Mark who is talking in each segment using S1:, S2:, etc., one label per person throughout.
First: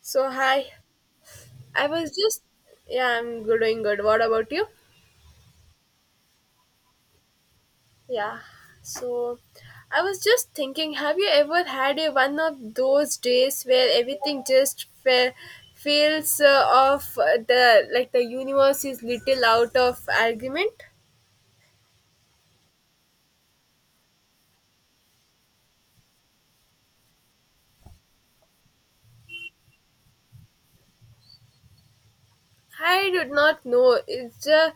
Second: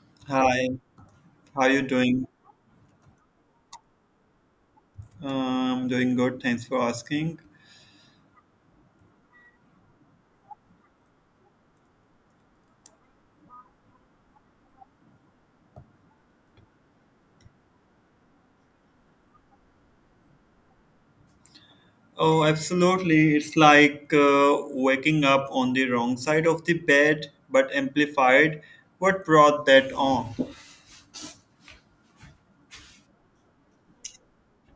S1: So hi,
S2: Hi, how you
S1: I was
S2: doing?
S1: just yeah, I'm good- doing good. What about you?
S2: Doing good. Thanks for asking.
S1: Yeah. So I was just thinking, have you ever had a one of those days where everything just fe- feels off the like the universe is little out of argument?
S2: Oh, absolutely. It's like waking up on the wrong side of the bed, but amplified. What brought that on?
S1: I did not know. It's ju-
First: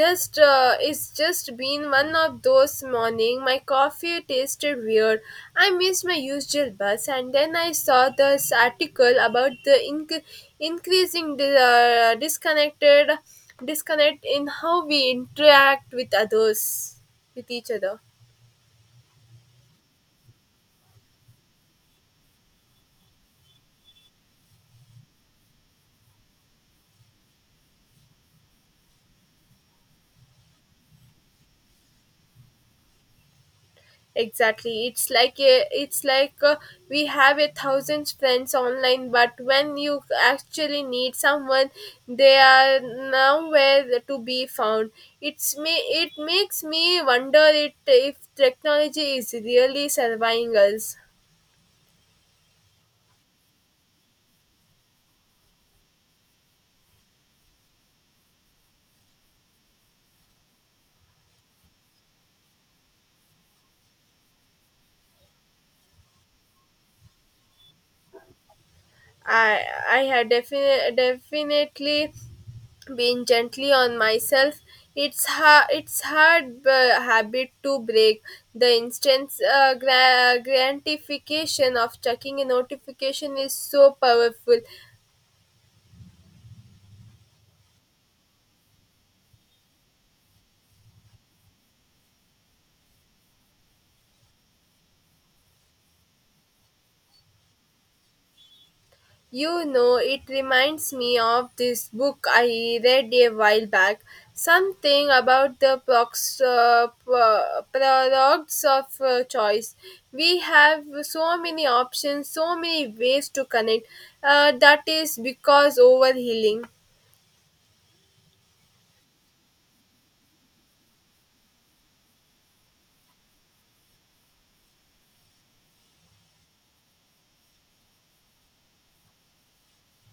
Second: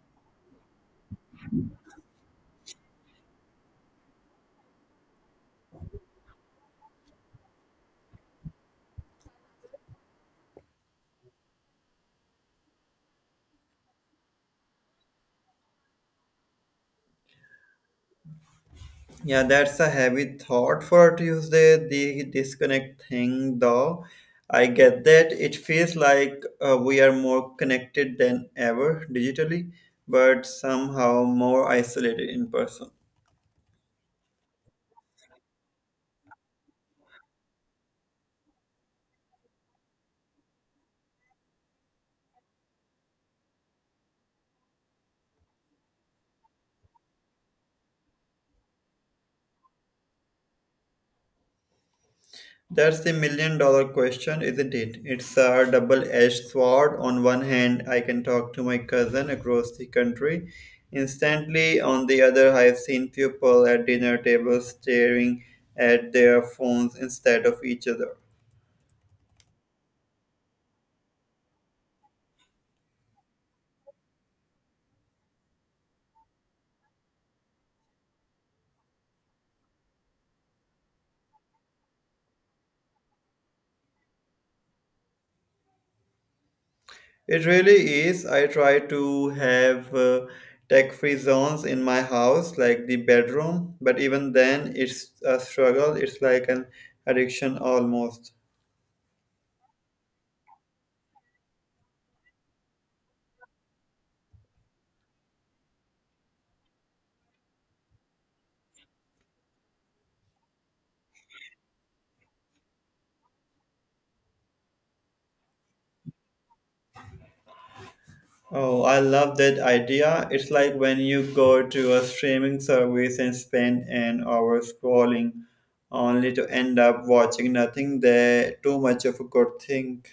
S1: just it's just been one of those morning. My coffee tasted weird. I missed my usual bus, and then I saw this article about the inc- increasing disconnect in how we interact with others, with each other.
S2: Yeah, that's a heavy thought for Tuesday, the disconnect thing, though. I get that. It feels like we are more connected than ever digitally, but somehow more isolated in person.
S1: Exactly. It's like we have a thousand friends online, but when you actually need someone, they are nowhere to be found. It's me. It makes me wonder it if technology is really serving us.
S2: That's the million dollar question, isn't it? It's a double edged sword. On one hand, I can talk to my cousin across the country instantly. On the other, I've seen people at dinner tables staring at their phones instead of each other.
S1: I I had definitely being gently on myself it's hard habit to break the instant gratification of checking a notification is so powerful
S2: It really is. I try to have tech free zones in my house, like the bedroom, but even then, it's a struggle. It's like an addiction almost.
S1: you know It reminds me of this book I read a while back, something about the products of choice. We have so many options, so many ways to connect, that is because overhealing.
S2: Oh, I love that idea. It's like when you go to a streaming service and spend an hour scrolling only to end up watching nothing there, too much of a good thing.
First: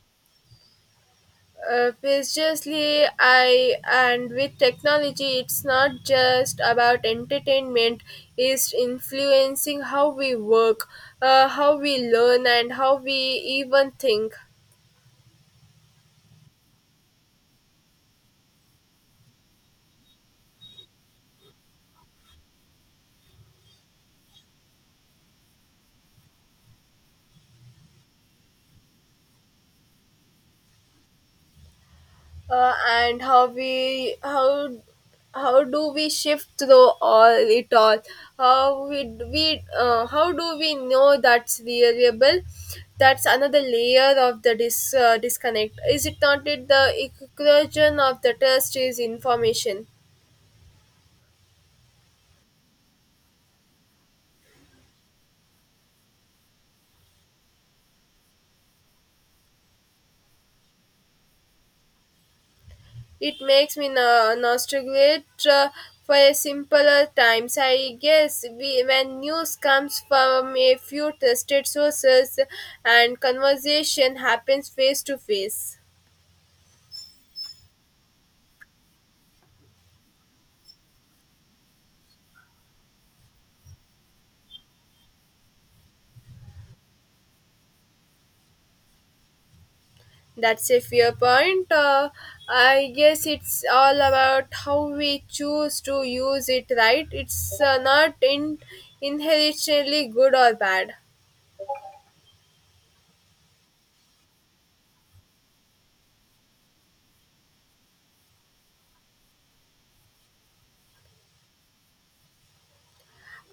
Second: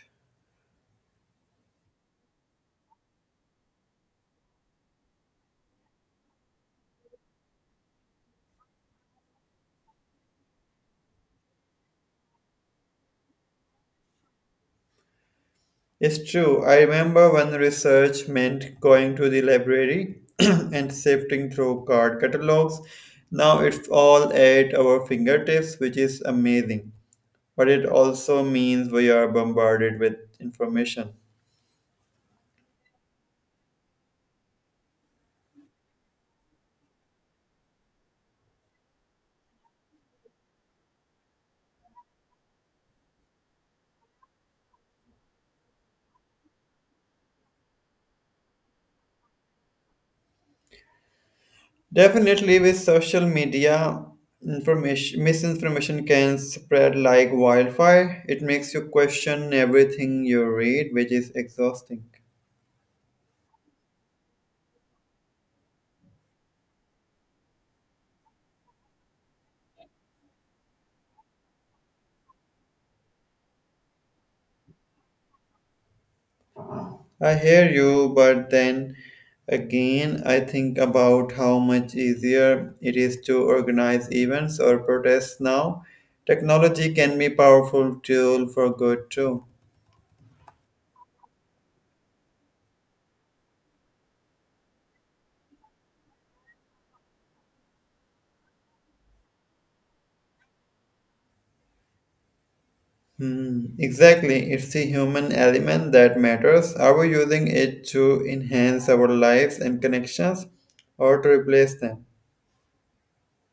S1: Precisely. I and with technology it's not just about entertainment, it's influencing how we work, how we learn and how we even think.
S2: It's true. I remember when research meant going to the library and sifting through card catalogs. Now it's all at our fingertips, which is amazing. But it also means we are bombarded with information.
S1: And how we How do we shift through all it all? How we we how do we know that's reliable? That's another layer of the disconnect, is it not it? The equation of the test is information.
S2: Definitely, with social media, information misinformation can spread like wildfire. It makes you question everything you read, which is exhausting.
S1: It makes me no- nostalgic, uh, for a simpler times. I guess we, when news comes from a few trusted sources and conversation happens face to face.
S2: I hear you, but then again, I think about how much easier it is to organize events or protests now. Technology can be powerful tool for good too.
S1: That's a fair point. I guess it's all about how we choose to use it, right? It's not inherently good or bad.
S2: Hmm, exactly. It's the human element that matters. Are we using it to enhance our lives and connections or to replace them?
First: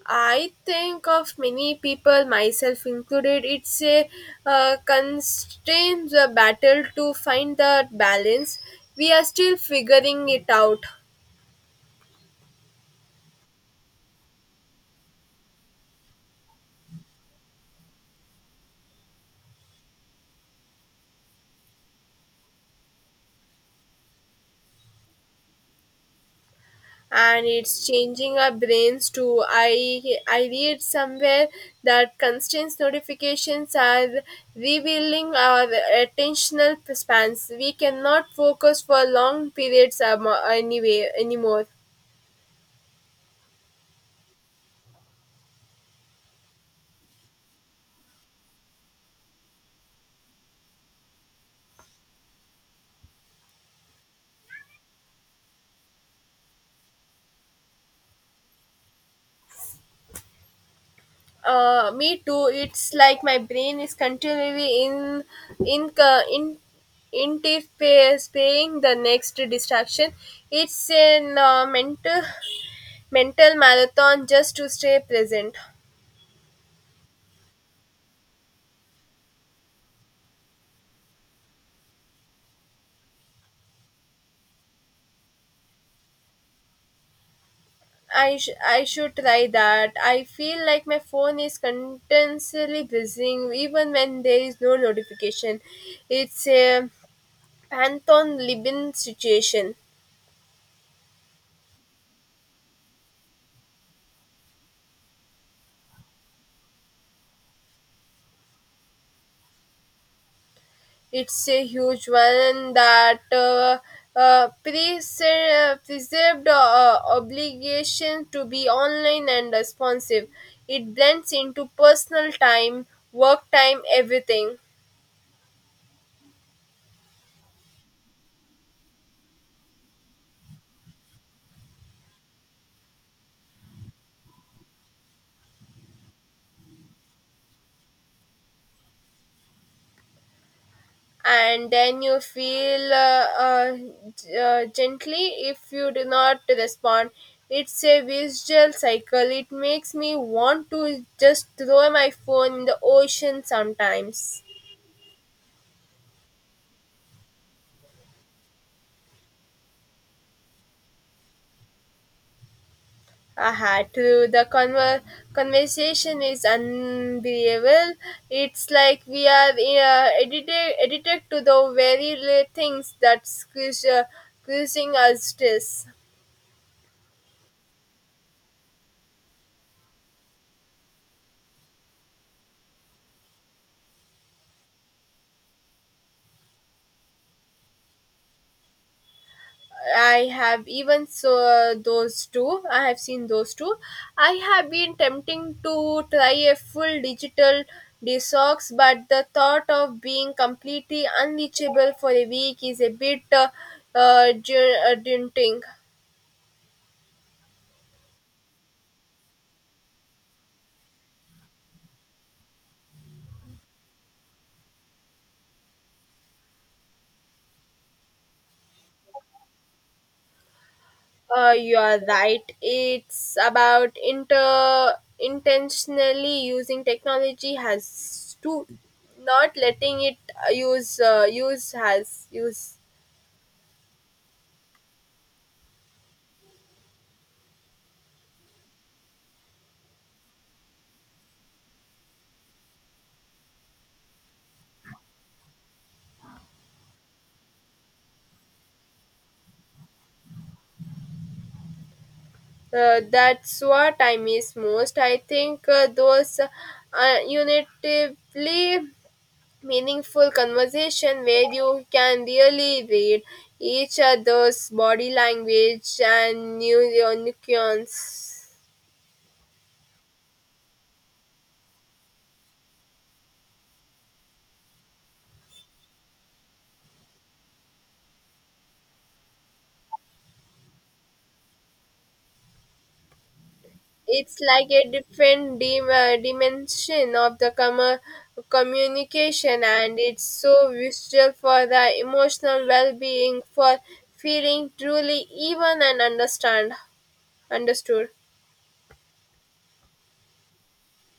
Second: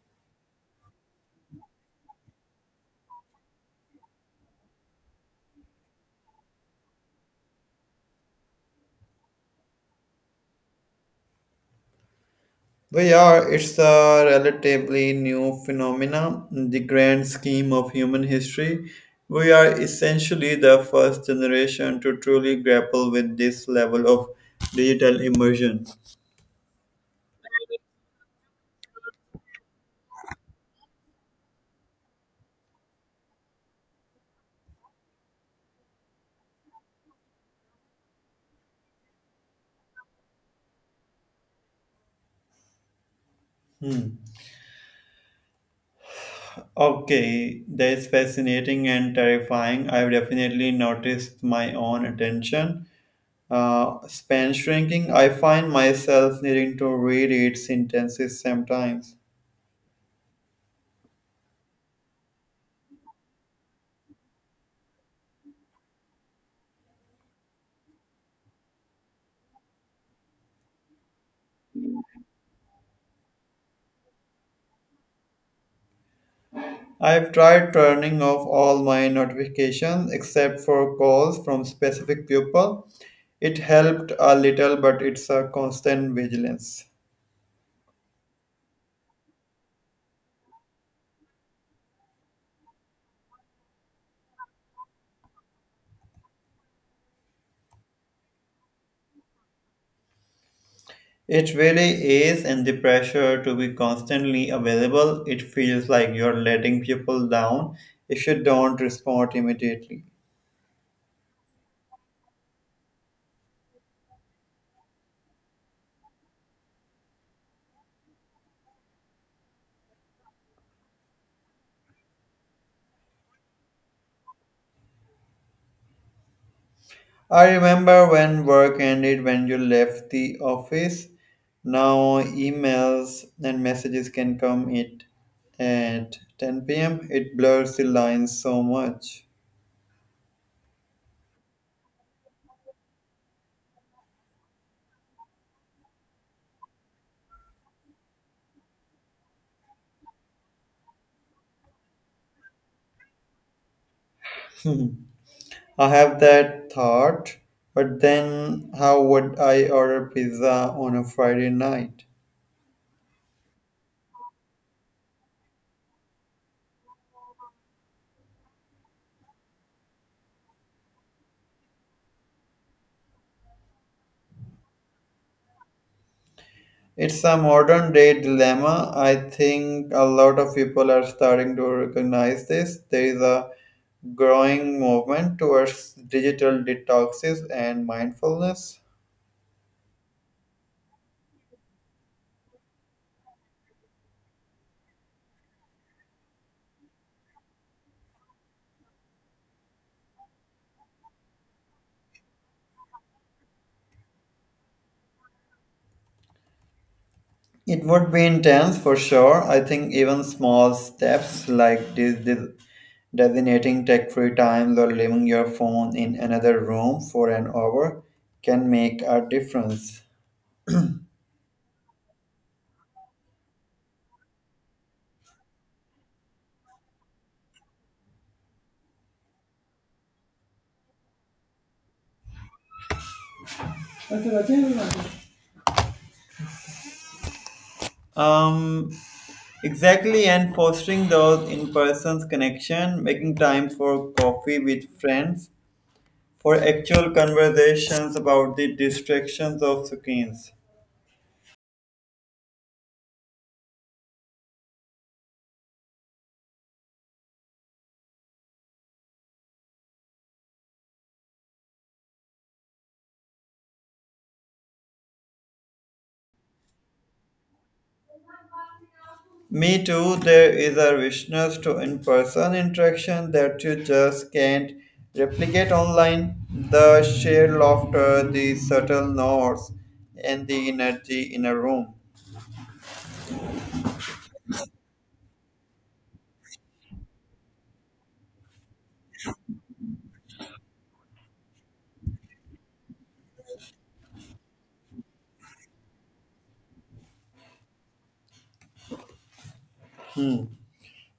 S1: I think of many people, myself included, it's a constant battle to find that balance. We are still figuring it out.
S2: We are. It's a relatively new phenomenon in the grand scheme of human history. We are essentially the first generation to truly grapple with this level of digital immersion.
S1: And it's changing our brains too. I read somewhere that constant notifications are revealing our attentional spans. We cannot focus for long periods anymore.
S2: Hmm. Okay, that is fascinating and terrifying. I've definitely noticed my own attention span shrinking, I find myself needing to reread sentences sometimes.
S1: Me too. It's like my brain is continually in anticipating the next distraction. It's a uh, mental mental marathon just to stay present.
S2: I've tried turning off all my notifications except for calls from specific people. It helped a little, but it's a constant vigilance.
S1: I should try that. I feel like my phone is continuously buzzing even when there is no notification. It's a Pantheon Libin situation.
S2: It really is, and the pressure to be constantly available, it feels like you're letting people down if you don't respond immediately.
S1: It's a huge one that preserved obligation to be online and responsive. It blends into personal time, work time, everything.
S2: I remember when work ended, when you left the office. Now emails and messages can come it at 10 p.m. It blurs the lines so much.
S1: And then you feel gently if you do not respond. It's a visual cycle. It makes me want to just throw my phone in the ocean sometimes.
S2: Hmm. I have that thought, but then how would I order pizza on a Friday night?
S1: I had to. The conver- conversation is unbelievable. It's like we are edited to the very li- things that's causing us stress.
S2: It's a modern day dilemma. I think a lot of people are starting to recognize this. There is a growing movement towards digital detoxes and mindfulness.
S1: I have even so those two. I have seen those two. I have been tempting to try a full digital detox, but the thought of being completely unreachable for a week is a bit uh, daunting.
S2: It would be intense for sure. I think even small steps like this designating tech free times or leaving your phone in another room for an hour can make a difference.
S1: You are right. It's about inter intentionally using technology has to not letting it use has use.
S2: Um, exactly, and fostering those in person connection, making time for coffee with friends, for actual conversations about the distractions of screens.
S1: That's what I miss most. I think those unitively meaningful conversation where you can really read each other's body language and new nuance.
S2: Me too, there is a richness to in person interaction that you just can't replicate online. The shared laughter, the subtle nods, and the energy in a room.
S1: It's like a different dimension of the communication and it's so visual for the emotional well-being for feeling truly even and understand understood.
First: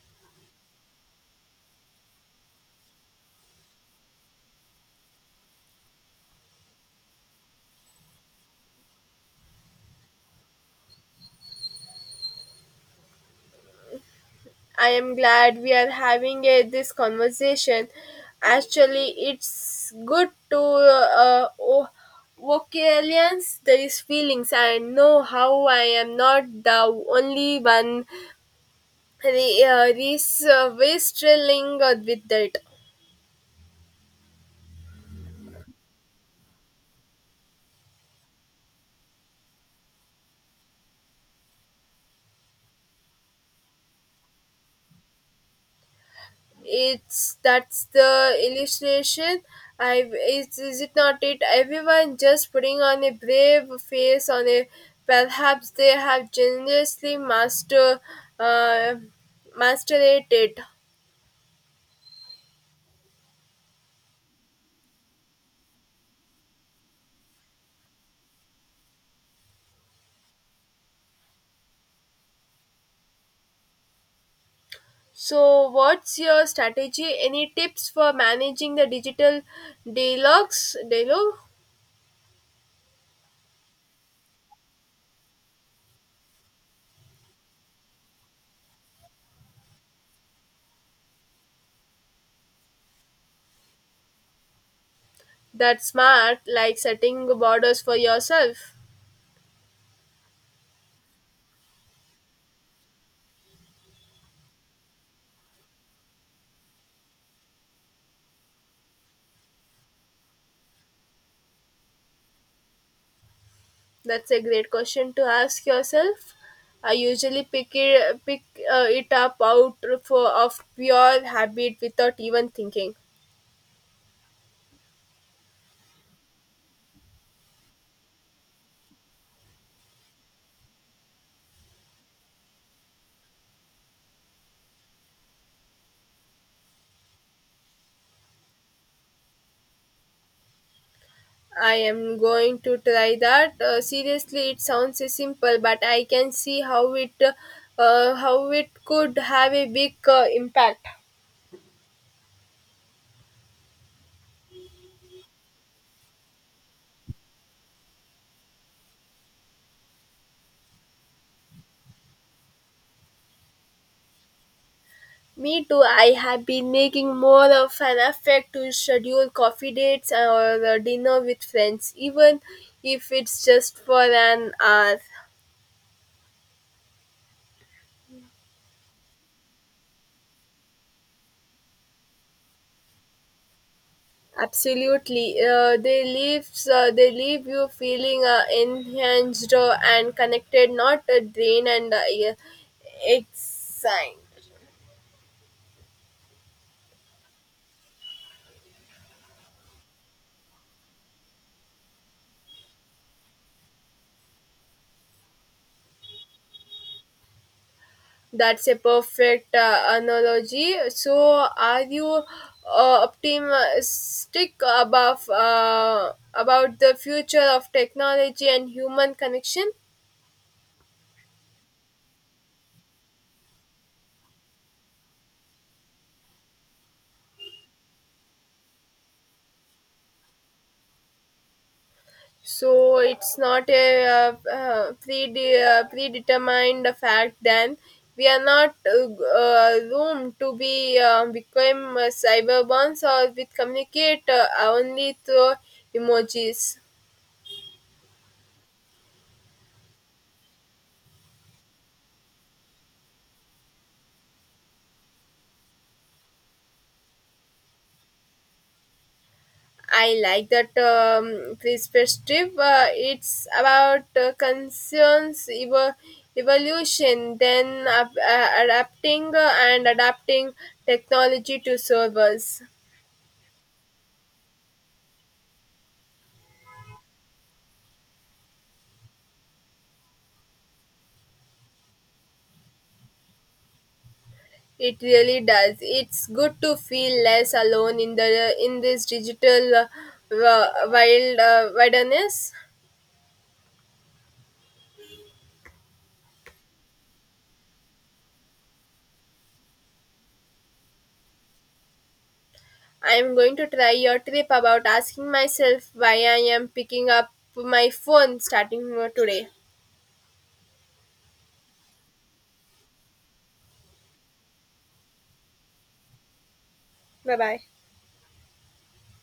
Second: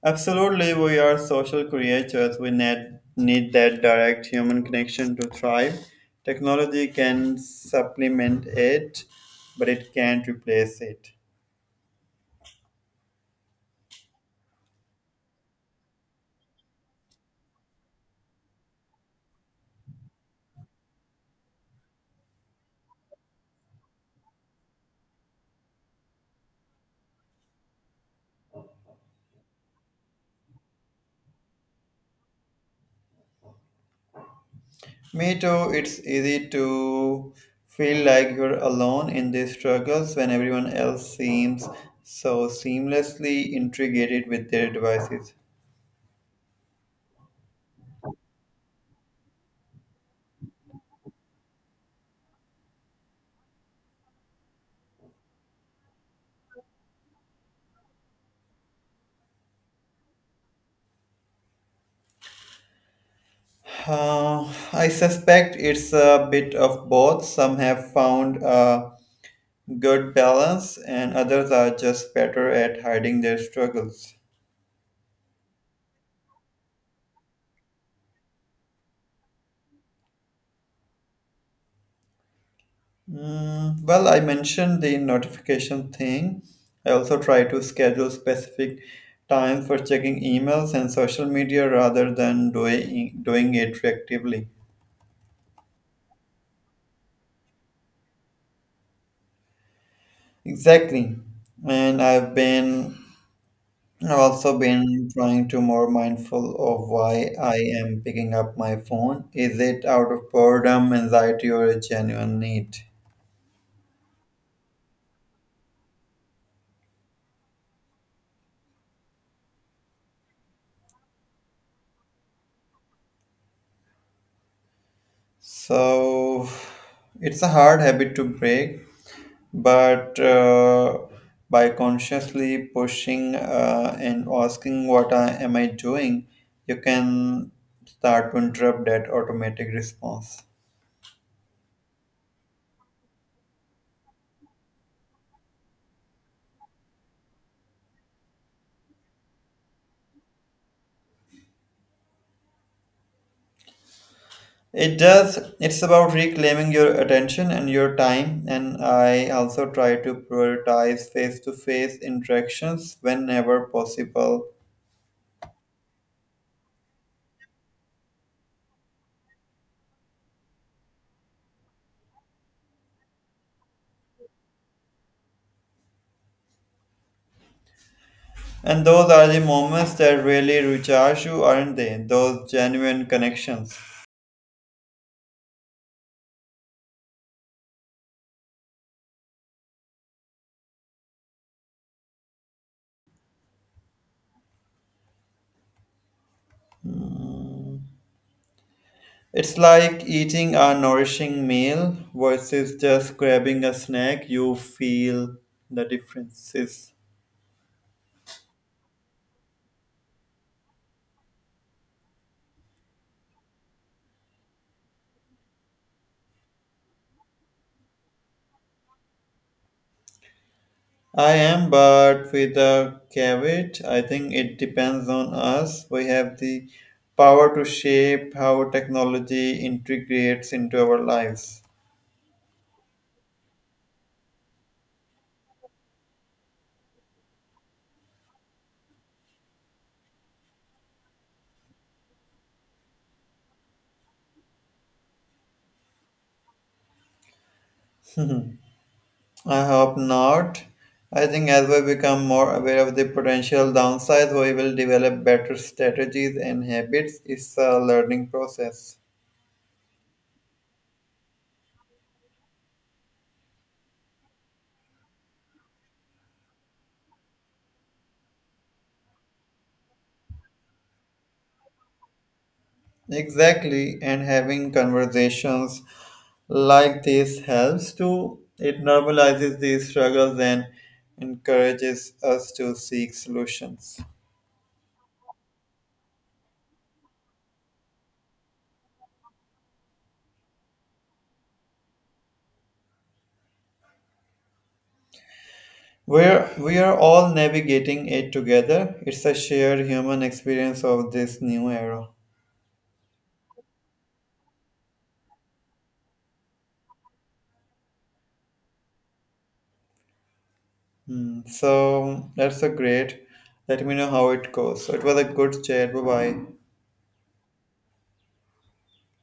S2: Absolutely, we are social creatures. We need that direct human connection to thrive. Technology can supplement it, but it can't replace it.
S1: I am glad we are this conversation actually. It's good to vocalize these feelings. I know how I am not the only one the this way thrilling with that.
S2: Me too, it's easy to feel like you're alone in these struggles when everyone else seems so seamlessly integrated with their devices.
S1: It's that's the illustration, is it not it? Everyone just putting on a brave face on a perhaps they have generously master, uh, mastered it.
S2: I suspect it's a bit of both. Some have found a good balance, and others are just better at hiding their struggles.
S1: So what's your strategy? Any tips for managing the digital dialogue?
S2: Mm, well, I mentioned the notification thing. I also try to schedule specific time for checking emails and social media rather than doing it reactively.
S1: That's smart, like setting borders for yourself.
S2: Exactly. And I've been I've also been trying to more mindful of why I am picking up my phone. Is it out of boredom, anxiety, or a genuine need?
S1: That's a great question to ask yourself. I usually pick it up of pure habit without even thinking.
S2: So it's a hard habit to break, but by consciously pushing and asking am I doing you can start to interrupt that automatic response.
S1: I am going to try that. Seriously, it sounds simple, but I can see how it could have a big impact.
S2: It does. It's about reclaiming your attention and your time, and I also try to prioritize face-to-face interactions whenever possible.
S1: Me too. I have been making more of an effort to schedule coffee dates or dinner with friends, even if it's just for an hour.
S2: And those are the moments that really recharge you, aren't they? Those genuine connections.
S1: Absolutely, they leave you feeling enhanced and connected, not drained and yeah, excited.
S2: It's like eating a nourishing meal versus just grabbing a snack. You feel the differences.
S1: That's a perfect analogy. So, are you optimistic about the future of technology and human connection?
S2: I am, but with a caveat, I think it depends on us. We have the power to shape how technology integrates into our lives.
S1: So it's not a predetermined fact then. We are not room to be become cyberborns or with communicate only through emojis.
S2: Hmm. I hope not. I think as we become more aware of the potential downsides, we will develop better strategies and habits. It's a learning process.
S1: I like that perspective. It's about concerns evolution then, adapting and adapting technology to servers.
S2: Exactly, and having conversations like this helps too. It normalizes these struggles and encourages us to seek solutions.
S1: It really does. It's good to feel less alone in the in this digital wilderness.
S2: We are all navigating it together. It's a shared human experience of this new era.
S1: I'm going to try your trip about asking myself why I am picking up my phone starting from today.
S2: Hmm, so that's a great. Let me know how it goes. So it was a good chat. Bye bye.
S1: Bye bye.